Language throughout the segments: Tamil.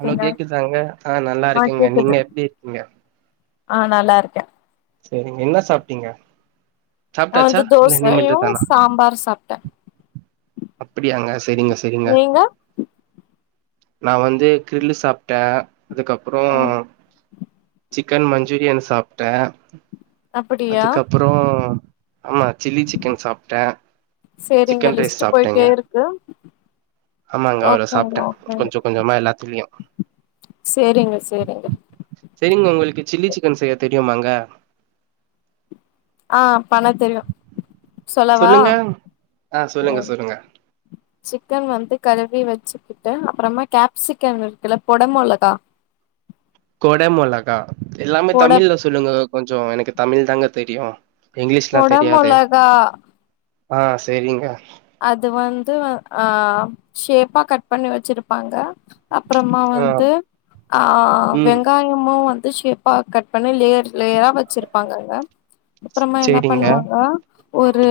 ஹலோ கேக்குதாங்க ஆ நல்லா இருக்கங்க நீங்க எப்டி இருக்கீங்க ஆ நல்லா இருக்கே சேரிங்க என்ன சாப்டீங்க நா சாப்டாச்சா வந்து இல்ல தோசையு இனிமேட்டு தானா சாம்பார் சாப்டே அப்படியாங்க சேரிங்க சேரிங்க நீங்க நா வந்து கிர்லு சாப்டே அதுக்கு அப்றோ ம் சிக் சிக்கன் மஞ்சூரியன் சாப்ட்டே அப்படியா அதுக்கப் அப்றோ ஆமா சில்லி சிக்கன் சாப்ட்டே சேரிங்க லிஸ்ட் போயிட்டே இருக்கு ஆமாங்க அவ்ளோ ஓகேங்க சாப்ட்ட ஓகேங்க கொஞ்ச கொஞ்சமா எல்லாத்துலயு சேரிங்க சேரிங்க செரிங்க உங்களுக்கு சில்லி சிக்கன் செய்ய தெரியுமாங்க ஆ பண்ண தெரியு சொல்லவா சொல்லுங்க ஆ சொல்லுங்க ம் சொல்லுங்க சிக்கன் வந்து கழுவி வெச்சி கிட்ட அப்றமா கேப்சிக்கன் இருக்குல்ல கொடமொளகா கொடமொளகா எல்லாமே தமிழ்ல சொல்லுங்க கொஞ்சோ எனக்கு தமிழ் தாங்க தெரியு இங்கிலீஷ்லா பொட தெரியாதே மொளகா ஆ செரிங்க அது வந்து ஆ ஷேப்பா கட் பண்ணி வெச்சிருப்பாங்க அப்றமா ஆ வந்து ஆ ம் வெங்காய யமு வந்து ஷேப்பா கட் பண்ணி லேயர் லேயரா வெச்சிருப்பாங்கங்க அப்றமா என்ன சேரிங்க பண்ணுவாங்க ஒரு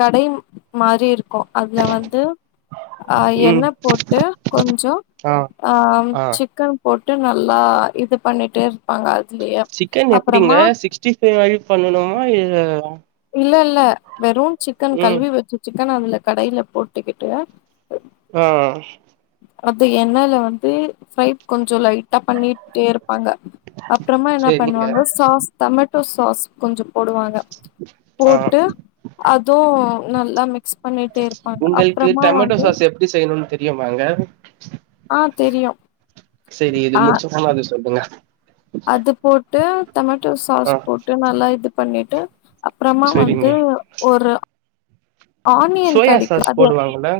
கடை மாரி இருக்கோ அதுல வந்து அ எண்ண ம் போட்டு கொஞ்சம் ஆ அ ஆ சிக்கன் போட்டு நல்லா இது பண்ணிட்டே இருப்பாங்க அதுலயே அப்பறமா சிக்ஸ்ட்டி ஃப்வை மாரியே பண்ணனுமா இல்ல இல்ல இல்ல வெறு சிக்கன் ம் கழுவி வெச்சி சிக்கன் அதுல கடாயில போட்டுக்கிட்டு ஆ அது எண்ணெயில வந்து ஃப்ரை கொஞ்சோ லைட்டா பண்ணிட்டே இரு பாங்க அப்பறமா என்ன சேரிங்க பண்ணுவாங்க சாஸ் டொமேட்டோ சாஸ் கொஞ்சோ போடுவாங்க ஆ போட்டு அதுவு நல்லா மிக்ஸ் பண்ணிட்டே இருப்பாங்க உங்களுக்கு அப்பறமா டொமேட்டோ வந்து சாஸ் எப்டி செய்யணும்னு தெரியுமாங்க ஆ தெரியோ செரி இது முடிச்ச போன அத சொல்லுங்க அது போட்டு டொமேட்டோ ஆ சாஸ் போட்டு நல்லா இது பண்ணிட்டு அப்றமா சேரிங்க வந்து ஒரு ஆனியன் கடைக்கு அது இன்ன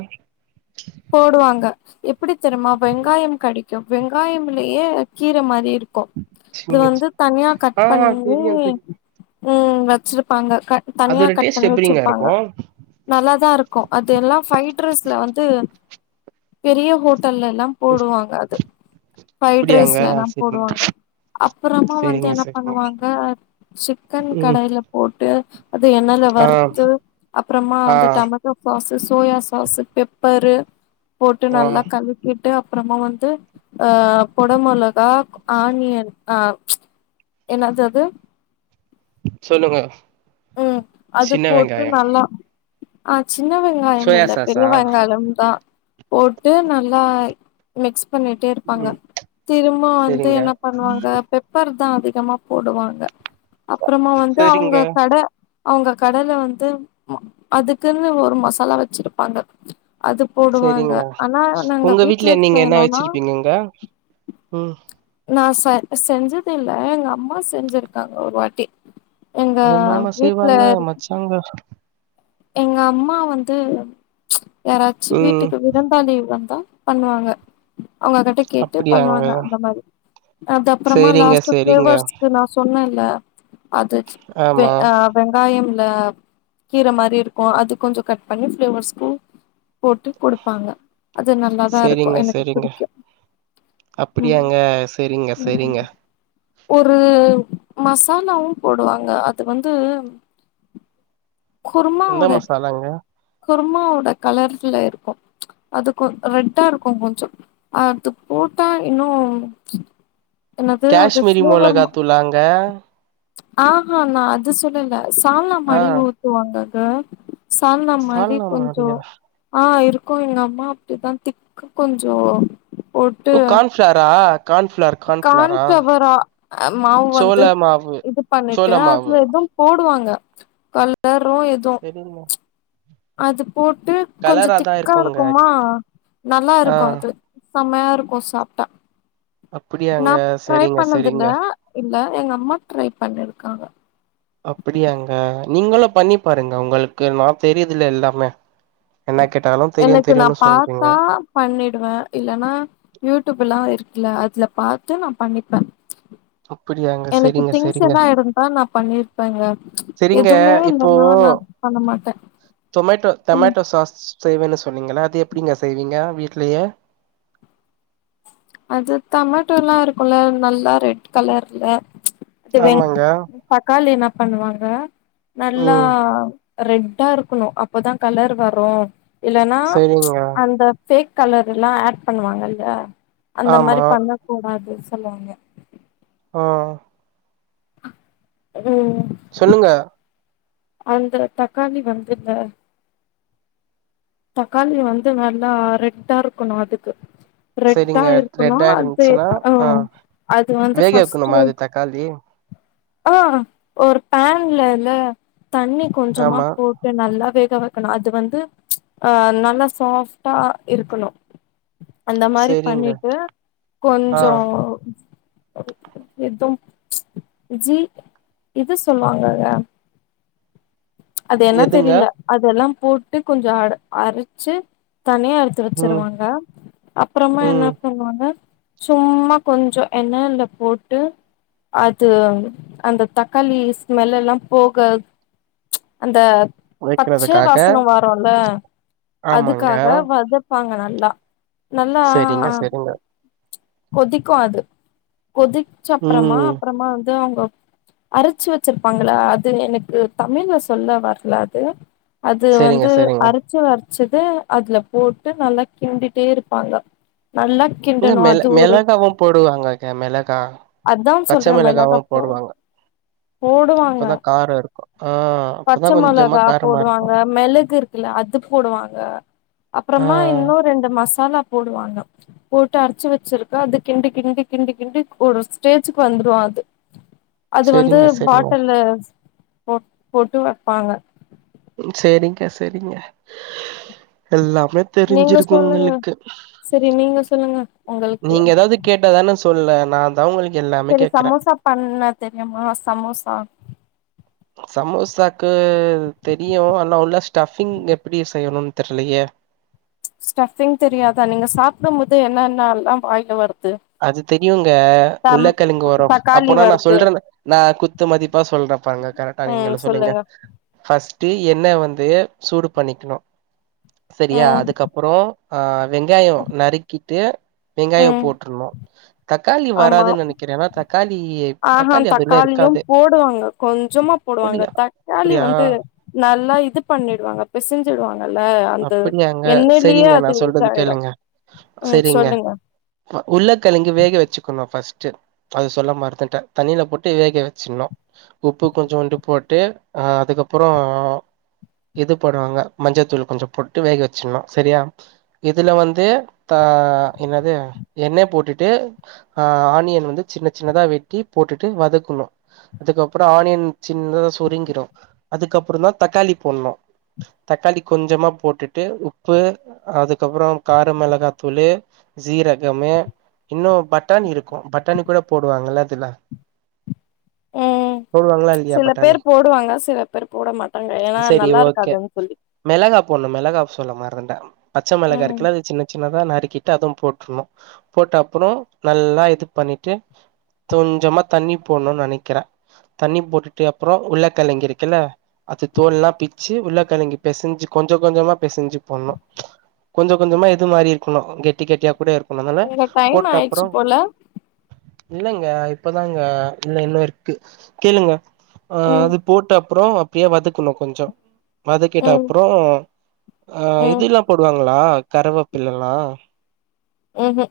போடுவாங்க எப்டி தெரிமா வெங்காயம் கடைக்கு வெங்காயம்லயே கீர மாரி இருக் க்கோ இது வந்து தனியா கட் ஆ பண்ணி தெரியு தெரியு ம் வெச்சிருப்பாங்க தனியா அதோட கட் டேஸ்ட் பண்ணி எப்டிங்க இருக்கு வெச்சிருப்பாங்க நல்லாதா இருக்கோ அது எல்லா ஃப்ரைட் ரைஸ்ல வந்து பெரிய ஹோட்டல்லல்லா போடுவாங்க அது ஃப்ரைட் அப்படியாங்க ரைஸ்லல்லா சரிங்க போடுவாங்க அப்புறமா வந்து சரிங்க என்ன சரிங்க பண்ணுவாங்க சிக்கன் ம் கடையில போட்டு அது எண்ணெயில ஆ வறுத்து அப்றமா ஆ வந்து டொம ட்டு சாஸ்சுசோயா சாஸ்சு பெப்பரு போட்டு ஆ நல்லா கலக்கி ட்டு அப்றமா வந்து ஆ கொடமிளகா ஆனியன் ஆ என்னது அது சொல்லுங்க ம் அது சின்ன போட்டு வெங்காயம் நல்லா ஆ சின்ன வெங்காயம் சோயா இல்ல பெரிய சாஸா வெங்காயம் தா போட்டு நல்லாய் மிக்ஸ் பண்ணிட்டே இருப்பாங்க ம் திரும்பவோ வந்து சரிங்க என்ன பண்ணுவாங்க பெப் பெப்பர் தா அதிகமா போடுவாங்க அப்றமா வந்து அவுங்க சரிங்க கட அவுங்க கடையில வந்து அதுக்குன்னு ஒரு மசாலா வெச்சிருப்பாங்க அதுப் செரிங்க உங்க வீட்ல நீங்க என்ன செய்யணும்னா வெச்சிருப்பீங்கங்க உம் நா ச செஞ்சிது இல்ல எங்க அம்மா செஞ்சிருக்காங்க ஒரு வாட்டி எங்க வீட்ல இருக் எங்க எங்க அம்மா வந்து யாராச்சி ம் வீட்டுக்கு விருந்தாளி வந்தா பண்ணுவாங்க அவுங்க கிட்ட கேட்டு அப்படியாங்க பண்ணுவாங்க அந்த மாதி அது அப்புறமா சரிங்க லாஸ்ட் சரிங்க ஃப்ளேவர்ஸ் நா சொன்னல்ல அது வெ ஆமா வெங்காயம்ல கீர மாரி இருக்கோ அது கொஞ்சோ கட் பண்ணி ஃப்ளேவர்ஸ்கு போட்டு குடுப்பாங்க அது நல்லாதா இருக்கோ எனக்கு புடிக்கு அப்டியாங்க செரிங்க செரிங்க ஒரு மசாலாவும் போடுவாங்க அது வந்து குருமா எந்த ஓட மசாலாங்க குர்மாவோட கலர்ல இருக்கோ அதுக்கு ரெட்டா இருக்கோ கொஞ்சோ அது போட்டா இன்னும் என்னது அது காஷ்மீரி ஃப்ளேவர் மா மொளகாத்தூளாங்க ஆஹா நா அது சொல்லல சால்னா ஆ மாரி ஊத்துவாங்கங்க சால்னா மாரி சால்னா கொஞ்ஜோ மாரியா ஆ இருக்கும் எங்க அம்மா அப்டிதான் திக்கு கொஞ்ஜோ ஓ கார்ன்ஃப்ளவாரா கான் ஃப் கான் ஃப்ளவராஅ மாவு வந்து சோள மாவு இது பண்ணிட்டு சோள மாவு அதுல எதும் போடுவாங்க கலரும் எதும் [inaudible] அது போட்டு கொஞ்ஜோ கலராதா திக்கா இருக்குங்க இருக்குமா நல்லா ஆ இருக்கும் அது செம்மையா இருக்கும் சாப்ட்டா அப்படியாங்க நா ட்ரை சரிங்க பண்ணதுல்ல சரிங்க இல்ல எங்க அம்மா ட்ரைப் பண்ணிருக்காங்க அப்பிடியாங்க நீங்களும் பண்ணி பாருங்க உங்களுக்கு நா தெரியுதல எல்லாமே என்ன கேட்டாலும் எனக்கு நா பாத்தா பண்ணிடுவேன் இல்லன்னா யூடியூப் எல்லாம் இருக்குல்ல அதுல பாத்து நா பண்ணிப்பேன் அப்படியாங்க எனக்கு சரிங்க திங்ஸ் சரிங்க எதா இருந்தா நா பண்ணிருப்பேங்க சரிங்க எதுவுமே இப்போ இல்லன்னா நா பண்ண மாட்டே டொமேட்டோ எங்க டமேட்டோ சாஸ் செய்வேன்னு சொன்னீங்களா அது எப்டிங்க செய்வீங்க வீட்லயே அது டமேட்டோ எல்லா இருக்குல்ல நல்லா ரெட் கலர்ல அது வெங் ஆமாங்க தக்காளி என்ன பண்ணுவாங்க நல்லா ம் ரெட்டா இருக்கணு அப்பதா கலர் வரு இல்லன்னா சரிங்க அந்த ஃபேக் கலர் எல்லா ஆட் பண்ணுவாங்கல்ல அந்த மாரி ஆமா பண்ண கூடாதுன் சொல்லுவாங்க ஆ ஆ அடிவூல்ஞ் சொல்லுங்க அந்த தக்காளி வந்துந்த தக்காளி வந்து நல்லா ரெட்டா இருக்கணு அதுக்கு ரெட்டா செரிங்க இருக்கணு ரெட்டா அது இருந்துச்சுன்னா ஆ அது வந்து வேக வைக்கணுமா ஃபஸ்ட்டு அது தக்காளி அ ஒரு பேன்லல்ல தண்ணி கொஞ்சமா ஆமா போட் நல்லா வேக வக்கணு அது வந்து அ நல்லா சாஃப்டா இருக்கணு அந்த மாரி செரிங்க பண்ணிட்டு ஆ கொஞ்சோ அது எதும் ஜி இது சொல்லுவாங்கங்க அது என்ன எதுங்க தெரியில அதெல்லா போட்டு கொஞ்சோ அ அரச்சு தனியா எடுத்து ம் வச்சிருவாங்க அப்புறமா என்ன ம் பண்ணுவாங்க சும்மா கொஞ்சோ எண்ணய்ல போட்டு அது அந்த தக்காளி ஸ்மெல்ல ல்லா போக அந்த பச்சே வைக்கிறதுக்காக வாசன வாரோல்ல ஆமாங்க அதுக்காக வத வாங்க நல்லா நல்லா செரிங்க செரிங்க கொதிக்கு அது கொதிச்ச ப்றமா ம் அப்புறமா வந்து அவுங்க அரச்சு வச்சிருப்பாங்களா அது எனக்கு தமிழ்ல சொல்ல வர்ல அது அது செரிங்க வந்து செரிங்க அர ச்சு அரச்சது அதுல போட்டு நல்லா கிண்டிட்டே இருப்பாங்க நல்லா கிண்டணு அத் மெளகாவு போடுவாங்க க்கா மிளகா அதா பச்ச சொல்ற மிளகாவு மிளகா போ போடுவாங்க போடுவாங்க அப்பதா காரோ இருக்கு ஆ அப்பதா பச்ச கொஞ்சமா மிளகா காரமா இருக்கு போடுவாங்க மிளகு இருக் குல அது போடுவாங்க ஆ அப்புறமா இன்னொ ரெண்டு மசாலா போடுவாங்க போட்டு அரச்சு வச் சிருக்கா அது கிண்டு கிண்டு கிண்டு கிண்டி ஒரு ஸ்டேஜுக்கு வந்துரு அது அது வந்து செரிங்க செரிங்க பாட்டல்ல போ போட்டு வப்பாங்க சேரிங்க்க செரிங்க எல்லாமே நீங்க தெரிஞ்சிருக்கு சொல்லுங்க உங்களுக்கு செரி நீங்க சொல்லுங்க உங்களுக்கு நீங்க ஏதாவ்து கேட்டாதான சொல்ல நா தா உங்களுக்கு எல்லா சேரி சமோசா பண்ண தெரியுமா சமோசா சமோசாக்கு தெரியு ஆனா உள்ள ஸ்டஃபிங் எப்டி செய்யணுனு தெர்லியே ஸ்டஃபிங் தெரியாதா நீங்க சாப்டும் போது என்னன்ன எல்லா வாயில வர்து அது தெரியுங்க உள்ளக்கலுங்கு வரு தக்காளி அப்போனா நா வருது சொல்றன நா குத்து மதிப்பா சொல்றப்பாங்க கரெக்டா நீங்களு சொல்லுங்க பஃஸ்ட்டு எண்ணெ வந்து சூடு பண்ணிக்கணு செரியா ம் அதுக்கு அப்புறோ ஆ வெங்காயோ நறுக்கிட்டு வெங்காயோ ம் போட்ருணு தக்காளி வராதுன் நெனைக்கிறே ஏன்னா தக் ஆஹாம் தக்காளியும் போடுவாங்க கொஞ்சமா போடுவாங்க அப்படியா தக்காளி அப்படியா வந்து நல்லா இது பண்ணிடுவாங்க பெசஞ்சிடுவாங்கல்ல அந்த அப்படியாங்க எண்ணைலியே சரிங்க அது நான் சொல்றது இதாய்டு கேளுங்க ம் சொல்லுங்க அ உர்ளக்கெழங்கு வேக வெச்சுக்கணு ஃபஸ்ட்டு அது சொல்ல மறந்துட்டே தண்ணில போட்டு வேக வெச்சிர்ணு உப்பு கொஞ்சோண்டு போட்டு் அ அதுக்கப்பறோ இது போடுவாங்க மஞ்சத்தூளு கொஞ்சோ போட்டு வேக வெச்சிர்ணு செரியா இதுல வந்து த என்னது எண்ணெ போட்டுட்டு ஆ ஆனியன் வந்து சின்ன சின்னதா வெட்டி போட்டுட்டு வதக்குணு அதுக்கப்பறோ ஆனியன் சின்னதா சுருங்கிரு அதுக்கப்பறந்தா தக்காளி போட்ணு தக்காளி கொஞ்சமா போட்டுட்டு உப்பு அதுக்கப்பறோ கார மிளகாத்தூளு சீரகமு இன்னு பட்டாணி இருக்கு பட்டாணி கூட போடுவாங்கல்ல அதுல [unintelligible] ம் போடுவாங்களா இல்லையா சில பட்டாணி பேர் போடுவாங்க சில பேர் போட மாட்டாங்க ஏனா சரி ஓகே நல்லாருக்காதுன் சொல்லி மிளகா போட்ணு மிளகாவ் சொல்ல மறந்ட்டே பச்ச ம் மிளகா ம் இருக்குல்ல அது சின்ன சின்னதா நறுக்கிட்டு அது போட்ருணு போட்டப்றோ நல்லா இது பண்ணிட்டு கொஞ்சமா தண்ணி போட்ணுனு நெனைக்கிறே தண்ணி போட்டுட்டு அப்றோ உர்ளக்கெழங்கு இருக்குல்ல அது தோல்லா பிச்சு உர்ளக்கெழங்கு பெசஞ்சி கொஞ்ச கொஞ்சமா பெசிஞ்சி போட்ணு கொஞ்ச கொஞ்சமா இது மாரி இர்க்கணு கெட்டி கெட்டியா கூட இருக்கணு அதுனால எங்க டைம் போட்டப்றோ ஆயிடுச்சு போல இல்லங்க இப்பதாங்க இல்ல இன்னு இருக்கு கேளுங்க ஆ ம் அது போட்டப்றோ அப்டியே வதக்குணு கொஞ்சோ வதக்கிட்டு ம் அப்றோ அ ம் இதுல்லா போடுவாங்களா கருவேப்பிலல்லா ம்ம்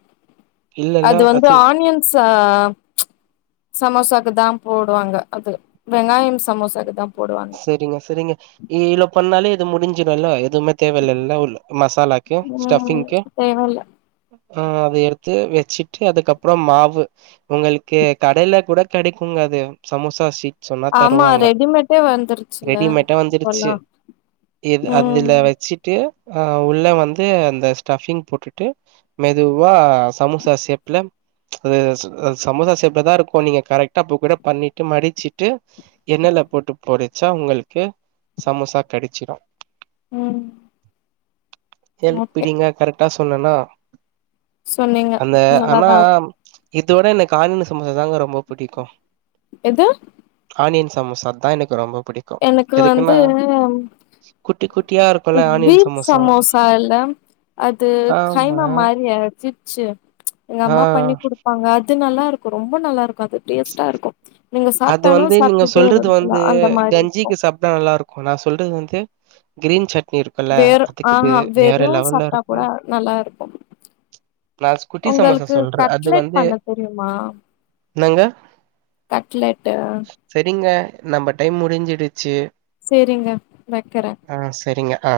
அது வந்து ஆனியன் சா சமோசாக்கு தா போடுவாங்க அது வெங்காயோ சமோசாக்கு தா போடுவாங்க செரிங்க செரிங்க ஈல பண்ணாலே இது முடிஞ்சிரு இல்ல இது மத் தேவயான லெவலு மசாலாக்கு ம் ஸ்டஃபிங்க்கு தேவல்ல ஆ அத எடுத்து வெச்சிட்டு அதுக்கப்றோ மாவு உங்களுக்கு கடைல கூட கெடைக்குங்க அது சமோசா ஸீட் சொன்னா ஆமா தருவாங்க ரெடிமேட்டே வந்துருச்சுல்ல ரெடிமேட்டா வந்துடுச்சு இப்பல்லா இது அதுல ம் வெச்சிட் டு உள்ள வந்து அந்த ஸ்டஃபிங் போட்டுட்டு மெதுவா சமோசா சேப்ல அதது ஸ் அது சமோசா சேப்லதா இருக்கு நீங்க கரெக்ட்டா அப்ப கூட பண்ணிட்டு மடிச்சிட்டு எண்ணைல போட்டு பொரிச்சா உங்கள்க்கு சமோசா கெடச்சிடு ம் ஓகே எப்பிடிங்க கரெக்ட்டா சொன்னனா சொன்னீங்க அந்த ஆனா நல்லாதா இதோட எனக்கு ஆன்ன சமோசா தாங்க ரொம்போ பிடிக்கு எது ஆனியன் சமோசா அதா எனக்கு ரொம்ப புடிக் எனக்கு வந்து குட்டி குட்டியா இருக் அ பீஃப் சமோசா இல்ல அது ஆமா. கைமா மாரி அரச் சு எங்க அம்மா ஆ. பண்ணி குடுப்பாங்க அது நல்லாருக்கு ரொம்போ நல்லாருக்கு அது டேஸ்ட்டா இருக்கு நீங்க அது சாப்ட்டாலு வந்து நீங்க சாப்ட்டுட்டே இருக்கலா அந்த மாரி இருக்கு தா நல்லா இருக்குங்ளா நா சொல்றது வந்து கிரீன் சட்னி இருக் வேற ஆஹா வெறு சாப்ட்டா கூட இருக்கும். நல்லா இருக்கு நான் குட்டி சமோசா உங்களுக்கு சொல்றேன். அது கட்லெட் வந்து பண்ண தெரியுமா என்னங்க கட்லெட்டு செரிங்க நம்ப டைம் முடிஞ்சிடுச்சு சேரிங்க வைக்கற ஆ செரிங்க ஆ